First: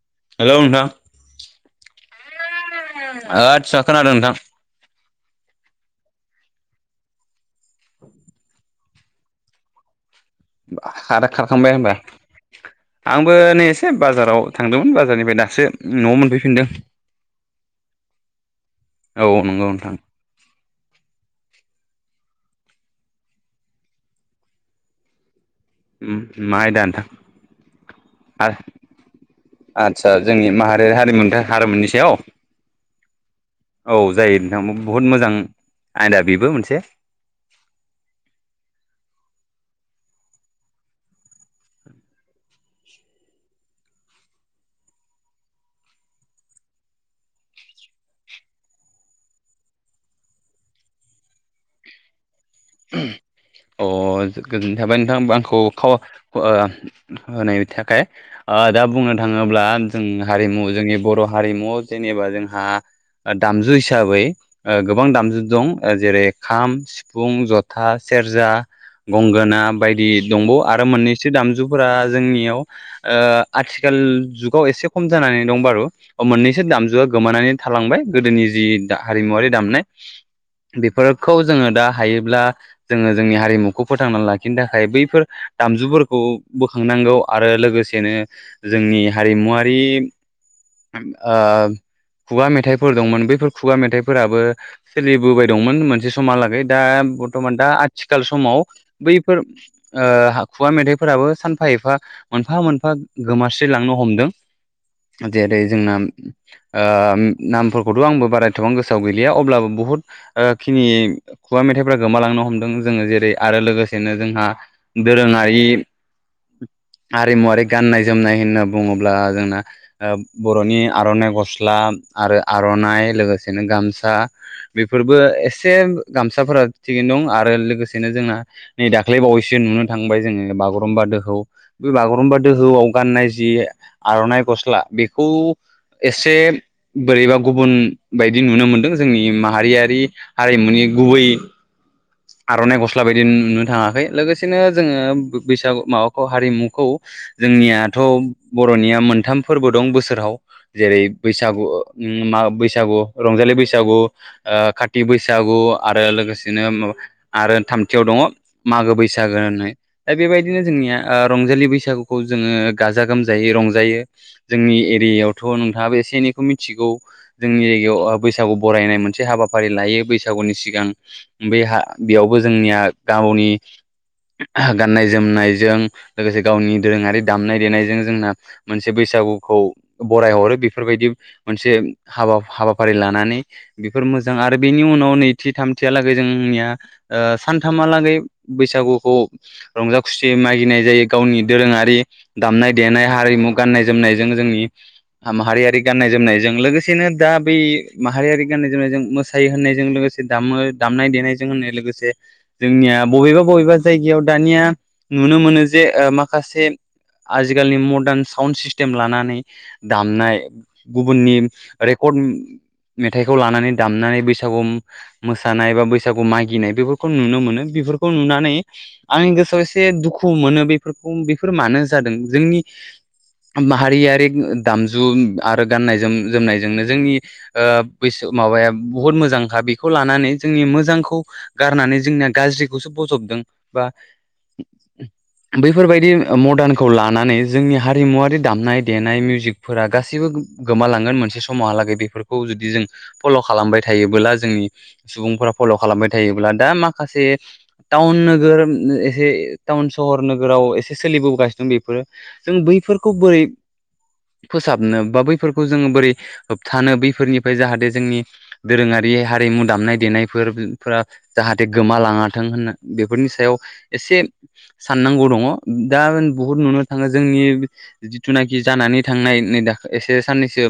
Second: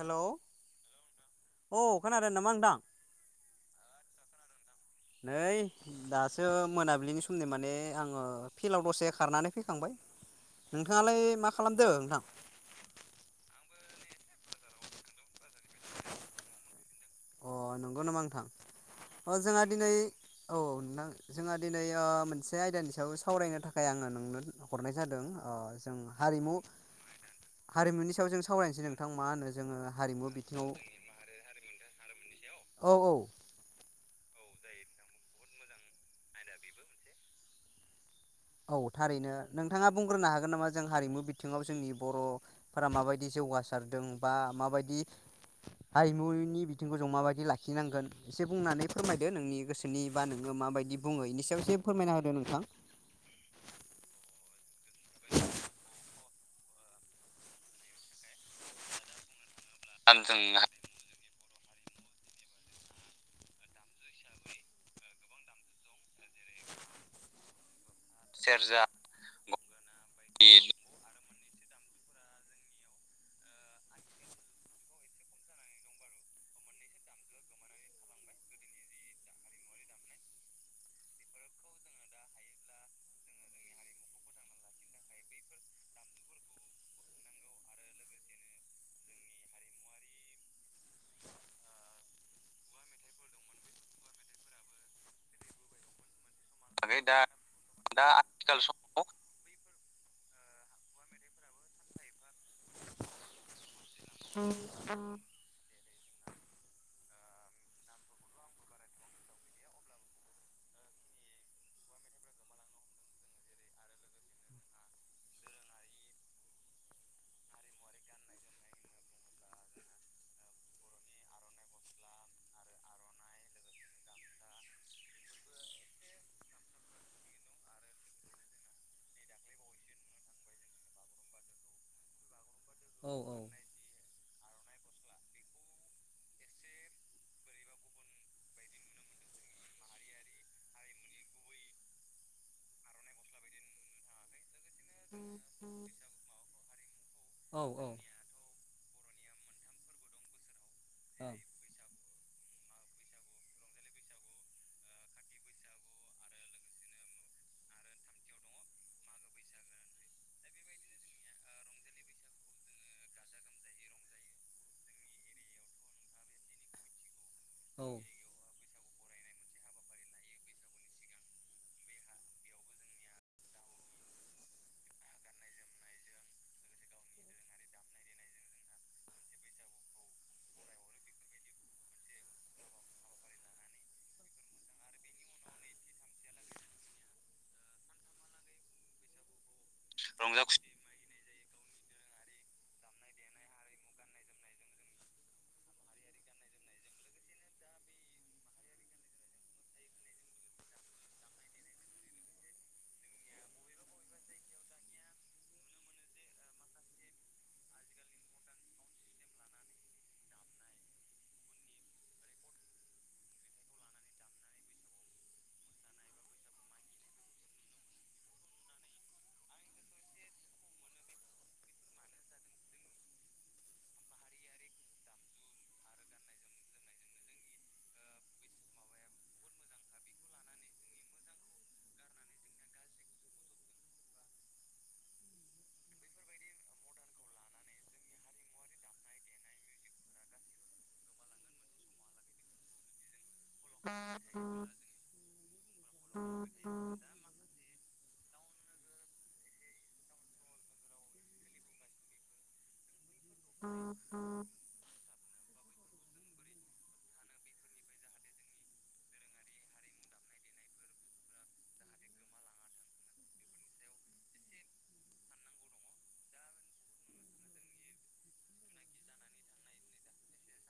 हेल hello नोंथां औ खोनादों नामा नोंथां ओ आदसा खोनादों नोंथां नै दासो मोनाबिलिनि स - माने आंङो फिलाव दसे खारनानै फैखांबाय नोंथाङालाय खार मा खारखांबाय खालामदों होमबा नोंथां आंबो नै एसे बाजाराव थांदोंमोन बाजारनिफ्राय दासो नआव मोनफैफिनदों अ नंगौ नामा नोंथां औ अ जोंहा नंगौ दिनै नोंथां औ नोथां जोंहा दिनै ओ मोनसे आयदानि सायाव सावरायनो थाखाय आङो नोंनो हरनाय जादों ओ जों उम हारिमु मा आयदा नोंथां हारिमुनि सायाव जों हा सावरायनोसै नोंथां मा होनो जोङो आदसा हारिमु जोंनि बिथिङाव माहारि हारिम हारिमुनि सायाव औ औ औ जायो बुहुत मोजां आयदा बेबो मोनसे औ थारैनो नोंथाङा बुंग्रोनो हागोन नामा जों हारिमु बिथिङाव जोंनि बरफोरा माबायदि जौगासारदों बा माबायदि हारिमुनि बिथिंखौ जों माबायदि लाखिनांगोन एसे बुंनानै फोरमायदो नोंनि गोसोनि बा नोङो माबायदि बुङो बेनि सायाव एसे फोरमायना होदो नोंथां अ गोजोननाय थाबाय नोंथां आंखौ खाव ओ होनायनि थाखाय ओ दा बुंनो थाङो थाङोब्ला जों हारिमु जोंनि बर हारिमु जेनेबा जोंहा दामजु हिसाबै ओ गोबां दामजु दं जेरै खाम सिफुं जथ थां सेरजा गंगोना बायदि दंबावो आरो मोननैसो दामजु फोरा जोंनियाव ओ आथिखाल जुगाव एसे खम जानानै दं बारु मोननैसो दामजुआ गोमानानै थालांबाय गोदोनि जि हारिमुवरारि दामनाय बेफोरखौ जोङो दा हायोब्ला जोङो जोंनि हारिमुखौ फोथांना लाखिनो थाखाय बैफोर दामजुफोरखौ बोखांनांगौ आरो लोगोसेनो जोंनि हारिमुवारि ओ खुगा मेथाइफोर दंमोन बैफोर खुगा मेथाइफोराबो सोलिबोबाय दंमोन मोनसे समहालागै दा दा आथिखाल समाव बैफोर ओ खुवा मेथाइफोराबो सानफा एफा मोनफा मोनफा गोमास्रिलांनो हमदों जेरै जोंना ओ नामफोरखौथ' आंबो बारा एथ'बां गोसोआव गैलिया अब्लाबो बुहुत खिनि खुगा मेथाइफ्रा गोमालांनो हमदों जोङो जेरै आरो लोगोसेनो जोंहा दोरोङारि हारिमुवारि गाननाय जोमनाय होनना बुङोब्ला जोंना बर'नि आर'नाइ गस्ला आरो आर'नाइ लोगोसेनो गामसा बेफोरबो एसे गामसाफोरा थिगैनो दं आरो लोगोसेनो जोंना नै दाख्लै बावैसो नुनो थांबाय जोङो बागुरुम्बा दोखौ बे बागुरुम्बा दोहौआव गाननाय जि आर'नाइ गस्ला बेखौ एसे बोरैबा गुबुन बायदि नुनो मोनदों जोंनि माहारियारि हारिमुनि गुबै आर'नाइ गस्ला बायदि नुनो थाङाखै लोगोसेनो जोङो बैसागु माबाखौ हारिमुखौ औ जोंनियाथ' बर'निया मोनथाम फोरबो दं बोसोराव जेरै बैसागु बैसागु रंजालि बैसागु ओ काथि बैसागु आरो लोगोसेनो माबा आरो थामथियाव दङ मागो बैसागो होननाय दा बेबायदिनो जोंनिया उह रंजालि बैसागुखौ जोङो गाजा गोमजायै रंजायो जोंनि एरियायावथ' नोंथाङाबो एसे एनैखौ मिथिगौ। जोंनि औ जायगायाव ओह बैसागु बरायनाय मोनसे हाबाफारि लायो बैसागुनि सिगां बे हा बेयावबो जोंनिया गावनि गाननाय जोमनायजों लोगोसे गावनि दोरोङारि दामनाय देनायजों जोंना मोनसे बैसागुखौ बरायहरो बेफोरबायदि मोनसे हाबा हाबाफारि लानानै बेफोर मोजां आरो बेनि उनाव नैथि थामथियालागै जोंनिया ओह सानथामहालागै बैसागुखौ रंजा खुसियै मागिनाय जायो गावनि दोरोङारि दामनाय देनाय हारिमु गाननाय जोमनायजों जोंनि माहारियारि गाननाय जोमनायजों लोगोसेनो दा बै माहारियारि गाननाय जोमनायजों मोसायो होननायजों लोगोसे दामो दामनाय देनाय जों लोगोसे जोंनिया बबेबा बबेबा जायगायाव दानिया नुनो मोनो जे ओ माखासे आजिखालिनि मदार्न साउड सिस्टेम लानानै दामनाय गुबुननि रेकर्ड मेथाइखौ लानानै दामनानै बैसागु मोसानाय बा [unintelligible] बैसागु मागिनाय बेफोरखौ नुनो मोनो बेफोरखौ नुनानै आंनि गोसोआव एसे दुखु मोनो बेफोरखौ बेफोर मानो जादों जोंनि माहारियारि दामजु आरो गाननाय जोम जोमनायजोंनो जोंनि ओ बैस माबाया बुहुत मोजांखा बेखौ लानानै जोंनि मोजांखौ गारनानै जोंनिया गाज्रिखौसो बज'बदों बा बैफोरबायदि मदार्नखौ लानानै जोंनि हारिमुवारि दामनाय देनाय मिउजिकफोरा गासैबो गोमालांगोन मोनसे समावहालागै बेफोरखौ जुदि जों फल' खालामबाय थायोबोला जोंनि सुबुंफोरा फल' खालामबाय थायोब्ला दा माखासे टाउन नोगोर एसे टाउन सहर नोगोराव एसे सोलिबोगासिनो दं बेफोरो जों बैफोर खौ बोरै फोसाबनो बा बैफोरखौ जोङो बोरै होबथानो बैफोरनिफ्राय जाहाथे जोंनि दोरोङारि हारिमु दामनाय देनाय बे फोरबो फोरा जाहाथे गोमालाङाथों होनना बेफोरनि सायाव एसे साननांगौ दङ दा बुहुत नुनो थाङो जोंनि जिथुनाखि जानानै थांनाय नै दाखालैसो‌ साननैसो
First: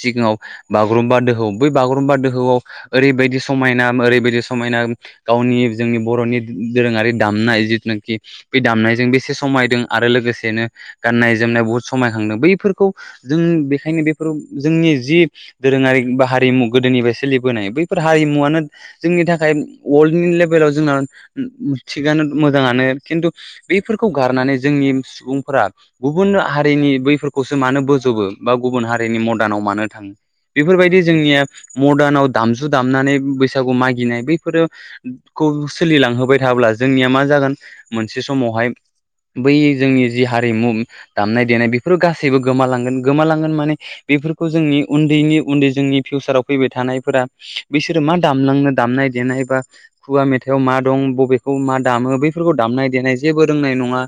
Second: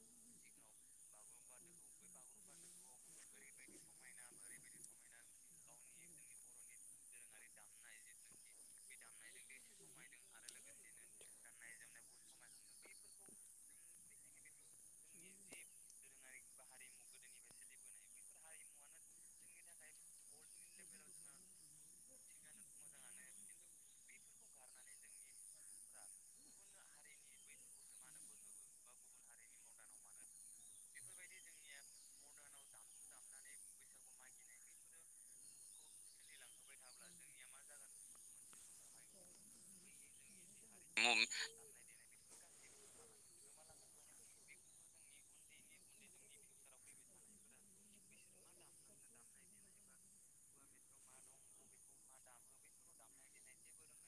सिगाङाव बागुरुमबा दोहौ बै बागुरुमबा दोहौआव ओरैबायदि समायना ओरैबायदि समायना गावनि जोंनि बर'नि दोरोङारि दामनाय जिथुनाखि बे दामनायजों बेसे समायदों आरो लोगोसेनो गाननाय जोमनाय बहुद समायखांदों बैफोरखौ जों बेखायनो बेफोर जोंनि जि दोरोङारि बा हारिमु गोदोनिफ्राय सोलिबोनाय बैफोर हारिमुवानो जोंनि थाखाय वोर्ल्दनि लेभेलाव जोंना थिगानो मोजाङानो खिन्थु बेफोरखौ गारनानै जोंनि सुबुंफोरा गुबुन हारिनि बैफोरखौसो मानो बोज'बो बा गुबुन हारिनि मडार्नाव मानो थाङो बेफोरबायदि जोंनिया मडार्नाव दामजु दामनानै बैसागु मागिनाय बैफोरो खौ सोलिलांहोबाय थाब्ला जोंनिया मा जागोन मोनसे समावहाय बै जोंनि जि हारिमु दामनाय देनाय बेफोर गासैबो गोमालांगोन गोमालांगोन माने बेफोरखो जोंनि उन्दैनि उन्दै जोंनि फिउसाराव फैबायथानाय फोरा बैसोरो मा दामलांनो दामनाय देनाय बा खुवा मेथाइआव मा दं बबेखौ मा दामो बैफोरखौ दामनाय देनाय जेबो रोंनाय नङा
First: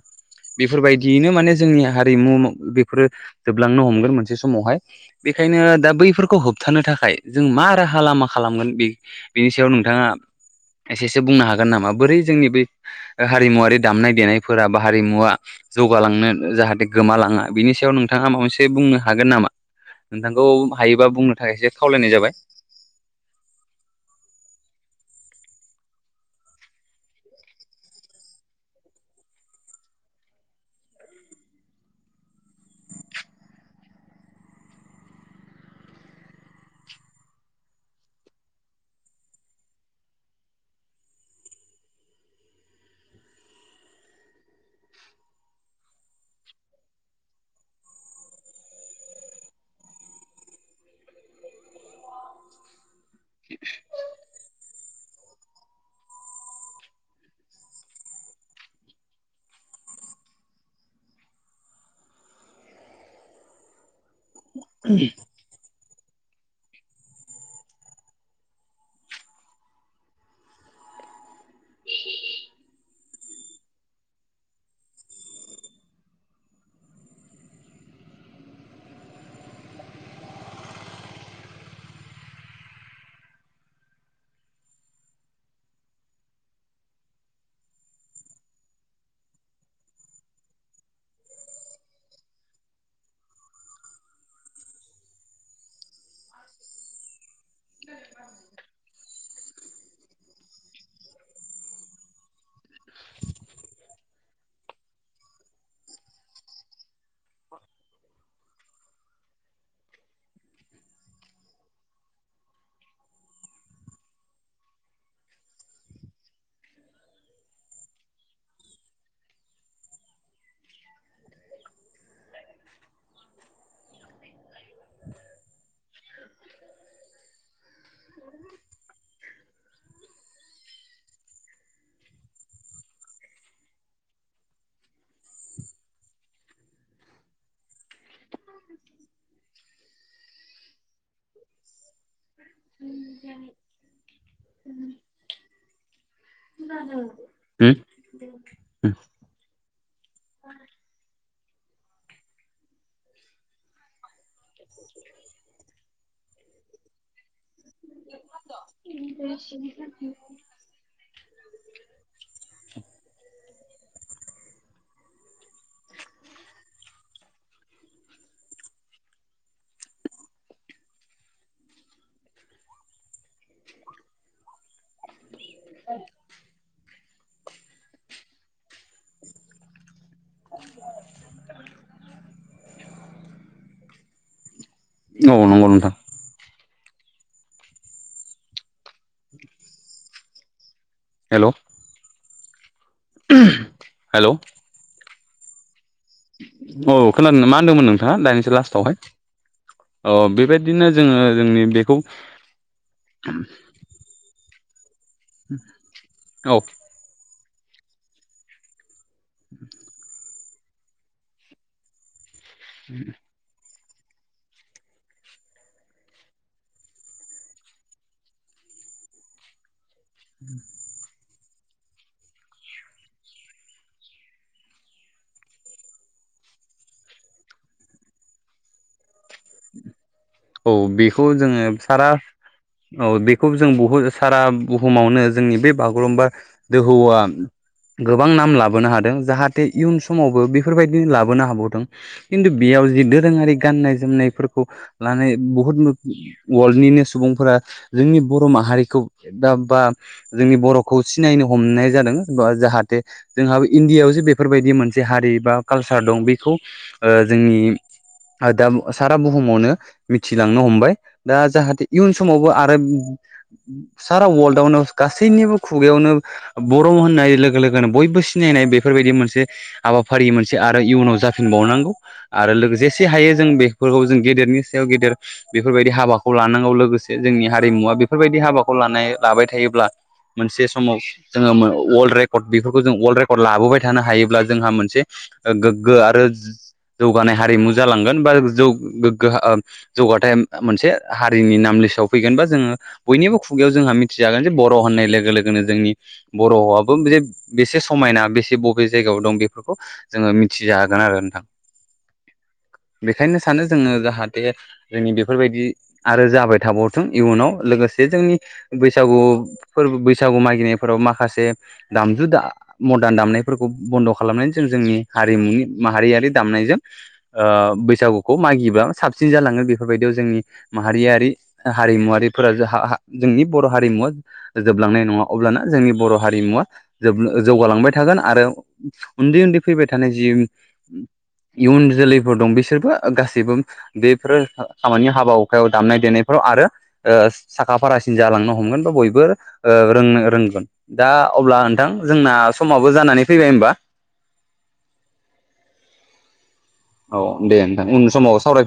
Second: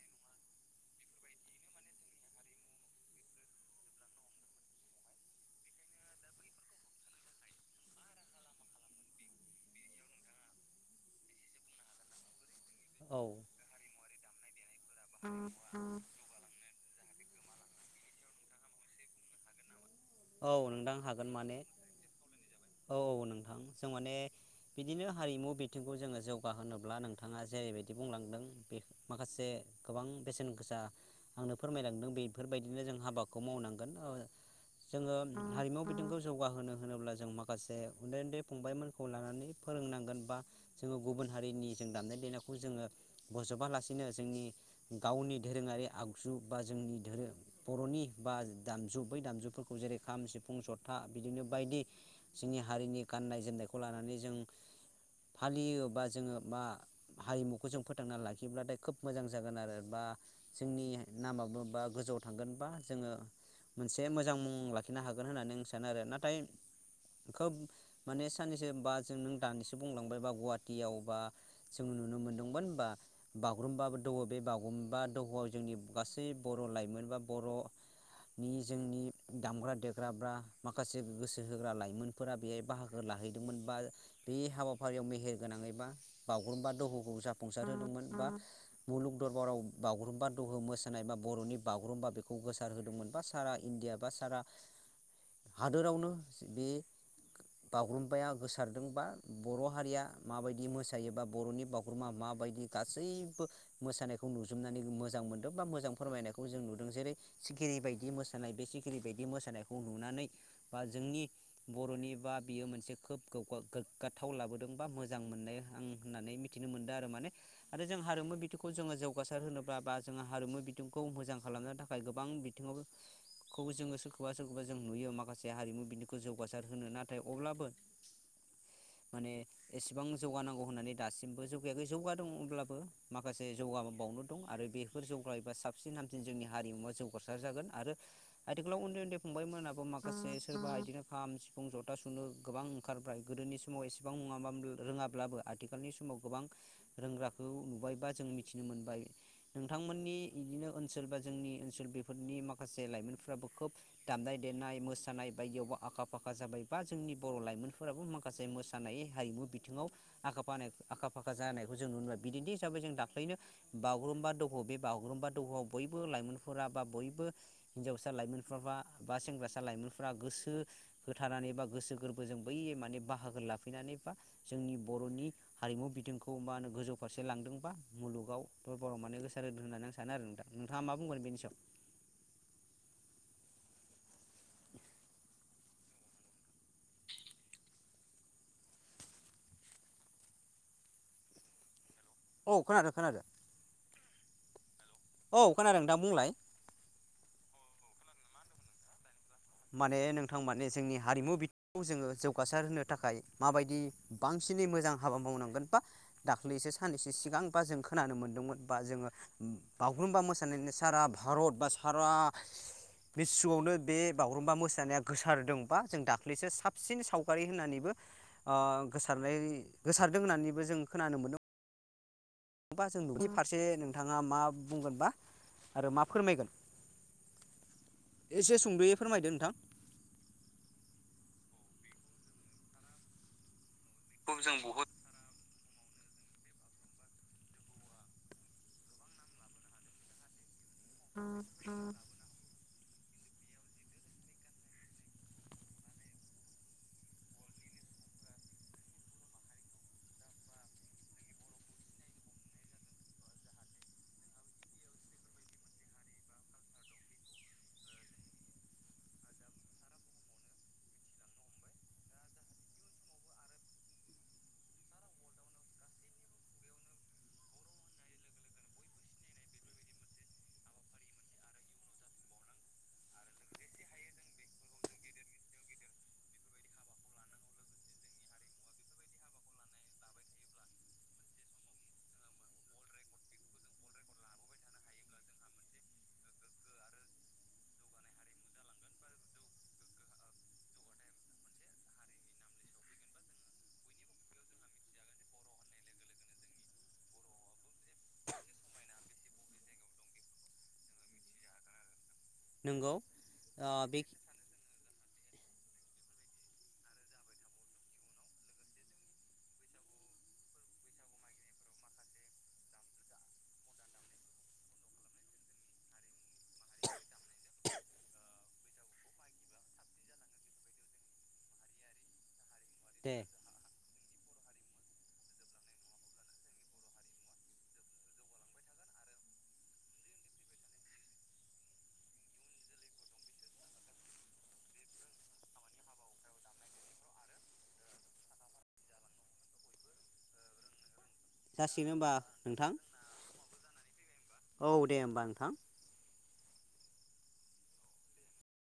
बेफोरबायदियैनो माने जोंनि हारिमु बेफोरो जोबलांनो हमगोन मोनसे समावहाय बेखायनोदा बैफोरखौ होबथानो थाखाय जों मा राहा राहा लामा खालामगोन बे बिनि सायाव नोंथाङा एसेसो बुंनो हागोन नामा बोरै जोंनि बै औ ओह हारिमुवारि दामनाय देनाय फोरा बा हारिमुवा जौगालांनो जाहाथे गोमालाङा बिनि सायाव नोंथाङा माबामोनसे बुंनो हागोन नामा? नोंथांखौ औ नोंथां हायोबा हागोन बुंनो थाखाय माने एसे खावलायनाय जाबाय। औ औ नोंथां जोंमाने बिदिनो हारिमु बिथिंखौ जोङो जौगाहोनोब्ला नोंथाङा जेरैबायदि बुंलांदों बे माखासे गोबां बेसेनगोसा आंनो फोरमायलांदों बेफोरबायदिनो जों हाबाखौ मावनांगोन जोङो हारिमु बिथिंखौ जौगाहोनो होनोब्ला जों मा माखासे उन्दै उन्दै फंबायमोनखौ लानानै फोरोंनांगोन बा जोङो गुबुन हारिनि जों दामनाय देनायखौ जोङो बजबालासेनो जोंनि गावनि दोरोङारि आगजु बा जोंनि धोरोम बर'नि बा दामजु बै दामजुफोरखौ जेरै खाम सिफुं जथा बिदिनो बायदि जोंनि हारिनि गाननाय जोमनायखौ लानानै जों फालियोबा जोङो बा हारिमुखो जों फोथांना लाखियोब्लाथाय खोब मोजां जागोन आरो बा जोंनि नामाबो बा गोजौआव थांगोनबा बा जोङो मोनस एसे मोजां मुं लाखिनो हागोन होननानै आं सा जानो आरो नाथाय खोब माने साननैसो बा जों नों दानिसो बुंलांबाय बा गुवाटियाव बा जों नुनो मोनदोंमोन बा बागुरुम्बा दोहौ बे बागुरुम्बा दोहौआव जोंनि गासै बर' लाइमोन बा बर'नि जोंनि दामग्रा देग्राफ्रा माखासे गोसोहोग्रा लाइमोन। मोनफोरा बेहाय बाहागो लाहैदोंमोन बा बे हाबाफारियाव मेहेरगोनाङै बा बागुरुम्बा दोहौखौ जाफुंसार होदोंमोन बा मुलुग दरबाराव बागुरुम्बा दहौ मोसानाय बा बर'नि बागुरुम्बा बेखौ गोसार होदोंमोन बा सारा इण्डिया बा सारा हादोरावनो बे बागुरुम्बाया गोसारदों बा बर' हारिया माबायदि मोसायो बा बर'नि बागुरुमा माबायदि गासैबो मोसानायखौ नुजोबनानै मोजांमोनदों बा मोजां फोरमायनायखौ जों नुदों जेरै सिखिरि बायदि मोसानाय बे सिखिरि बायदि मोसानायखौ नुनानै बा जोंनि बर'नि बा बियो मोनसे खोब गोग्गा गोग्गाथाव लाबोदों बा मोजां मोननाय आं होननानै मिथिनो मोनदों आरो माने आरोजों हारिमु बिथिंखौ जोङो जौगासार होनोब्ला बा जोङो हारिमु बिथिंखौ मोजां खालामनो थाखाय गोबां बिथिङावखौ जोङो सोरखौबा सोरखौबा जों नुयो माखासे हारिमु बिनिख जौगासारहोनो नाथाय अब्लाबो माने एसेबां जौगानांगौ होननानै दासिमबो जौगायाखै जौगादों अब्लाबो माखासे जौगाबावनो दं आरो बेफोर जौगायोबा साबसिन हामसिन जोंनि हारिमुवा जौगासार जागोन आरो आथिखालाव उन्दै उन्दै फंबायमोनाबो माखासे सोरबा इदिनो खाम, सिफुं, जथा सुनो गोबां ओंखारबाय गोदोनि समाव एसेबां नङा बाम रोङाब्लाबो आथिखालनि समाव गोबां रोंग्राखौ नुबायबा बा जों मिथिनो मोनबाय। नोंथांमोननि इदिनो ओनसोल बा जोंनि ओनसोल बेफोरनि माखासे लाइमोनफ्राबो खोब दामनाय-देनाय मोसानाय बायदियावबो आखाफ फाखा जाबाया बा जोंनि बर' लाइमोन फोराबो माखासे मोसानाय हारिमु बिथिङाव आखा-फानाय आखा-फाखा जानायखौ जों नुनो मोनबाय बिदिन्थि हिसाबै जों दाख्लैनो बागुरुम्बा दहौ बे बागुरुम्बा दहौआव बयबो लाइमोनफोरा बा बयबो हिनजावसा लाइमोनफोर बा सेंग्रासा लाइमोनफोरा गोसो होथानानै बा गोसो गोरबोजों बै माने बाहागो लाफैनानै बा जोंनि बर'नि हारिमु बिथिंखौ माहोनो गोजौ। फारसे लांदों बा मुलुगाव दरबाराव माने गोसार होदों होननानै आं सानो आरो नोंथां नोंथाङा माबुंगोन बेनि सायाव? औ नंगौ नोंथां। हेलौ। औ खोनादों। खोनादों उम्ह हेलौ। औ खोनादों। नोंथां बुंलाय औ खोनादोना माहोनदोमोन नों? हा दानिसो लास्टआवहाय। माने नोंथां माने जोंनि हारिमु जोंनि बिथिंखौ बेखौ जोङो जौगासार होनो थाखाय माबायदि बां सिनि मोजां हाबा मावनांगोन बा औ दाख्लैसो साननैसो सिगां बा जों खोनानो मोनदोंमोन बा जोङो बागुरुम्बा मोसानाय सारा भारत बा सारा बे सुवावनो बे बागुरुम्बा मोसानाया गोसारदों बा जों दाख्लैसो साबसिन सावगारि होननानैबो ओ गोसारनाय गोसारदों होन्नानैबो जों खोनानो मोन्दों। बा जों नु फारसे नोंथाङा मा बुंगोनबा आरो मा फोरमायगोन? एसे सुंद'यै फोरमायदो नोंथां। औ बेखौ जोङो सारा औ बेखौ जों बुहु सारा जों बहुद बुहुमावनो जोंनि बे बा गुरुमबा दोहौआ गोबां नाम लाबोनो हादों जाहाथे इयुन समावबो बे फोरबायदिनो लाबोनो हाबावदों खिन्थु बेयाव जि दोरोङारि गाननाय जोमनायफोरखौ लानाय बुहुत अवल्डनिनो सुबुंफोरा जोंनि बर' माहारिखौ दा बा जोंनि बर'खौ सिनायनो हमनाय जादों जाहाथे जोंहाबो इण्डियायावजे बेफोरबायदि मोनसे हारि बा कालसार दं बेखौ ओ जोंनि दा सारा बुहुमावनो मिथिलांनो हमबाय दा जाहाथे इयुन समावबो आरो सारा वर्ल्डआवनो गासैनिबो खुगायावनो बर' होननाय लोगो लोगोनो बयबो सिनायनाय बेफोरबायदि मोनसे हाबाफारि मोनसे आरो इयुनाव जाफिनबावनांगौ आरो लोगोसे जेसे हायो जों बेफोरखौ जों गेदेरनि सायाव गेदेर बेफोरबायदि हाबाखौ लानांगौ लोगोसे जोंनि हारिमुवा बेफोरबायदि हाबाखौ लानाय लाबाय थायोब्ला मोनसे समाव जोङो वर्ल्ड रेकर्ड बेफोरखौ जों वर्ल्ड रेकर्ड लाबोबाय थानो हायोब्ला जोंहा मोनसे गोग्गो आरो जौगानाय हारिमु जालांगोन बा जौ गोग्गो जौगाथाय मोनसे हारिनि नाम लिसआव फैगोन बा जोङो बयनिबो खुगायाव जोंहा मिथिजागोन जे बर' होननाय लोगो लोगोनो जोंनि बर'आबो जे बेसे समायना बेसे बबे जायगायाव दं बेफोरखौ जोङो मिथिजागोन आरो नोंथां। नंगौ बेखायनो सानो ओ जोङो बेखि जाहा जोंनि बेफोरबायदि आरो जाबाय थाबावथों इयुनाव लोगोसे जोंनि बैसागु फोरबो बैसागु मागिनायफोराव माखासे दामजु मदार्न दामनायफोरखौ बन्द' खालामनानै जों जोंनि हारिमुनि माहारियारि दामनायजों बैसागुखौ मागिब्ला साबसि सिन जालाङो बेफोरबायदियाव जोंनि माहारियारि हारिमुवारि फोरा जा हा हा जोंनि बर' हारिमुवा। जोबलांनाय नङा अब्लाना जोंनि बर' हारिमुवा जोब जौगालांबाय थागोन आरो उन्दै उन्दै फैबाय थानाय जि इयुन जोलैफोर दं बिसोरबो गासैबो बेफोरो खामानि हाबा हुखायाव दामनाय देनायफ्राव आरो साखा फारासिन जालांनो हमगोन बा बयबो रोंनो रोंगोन दा अब्ला नोंथां जासिगोन होमबा जोंना नोंथां समाबो जानानै फैबाय होमबा। औ दे होमबा नोंथां। औ दे नोंथां उन समाव सावराय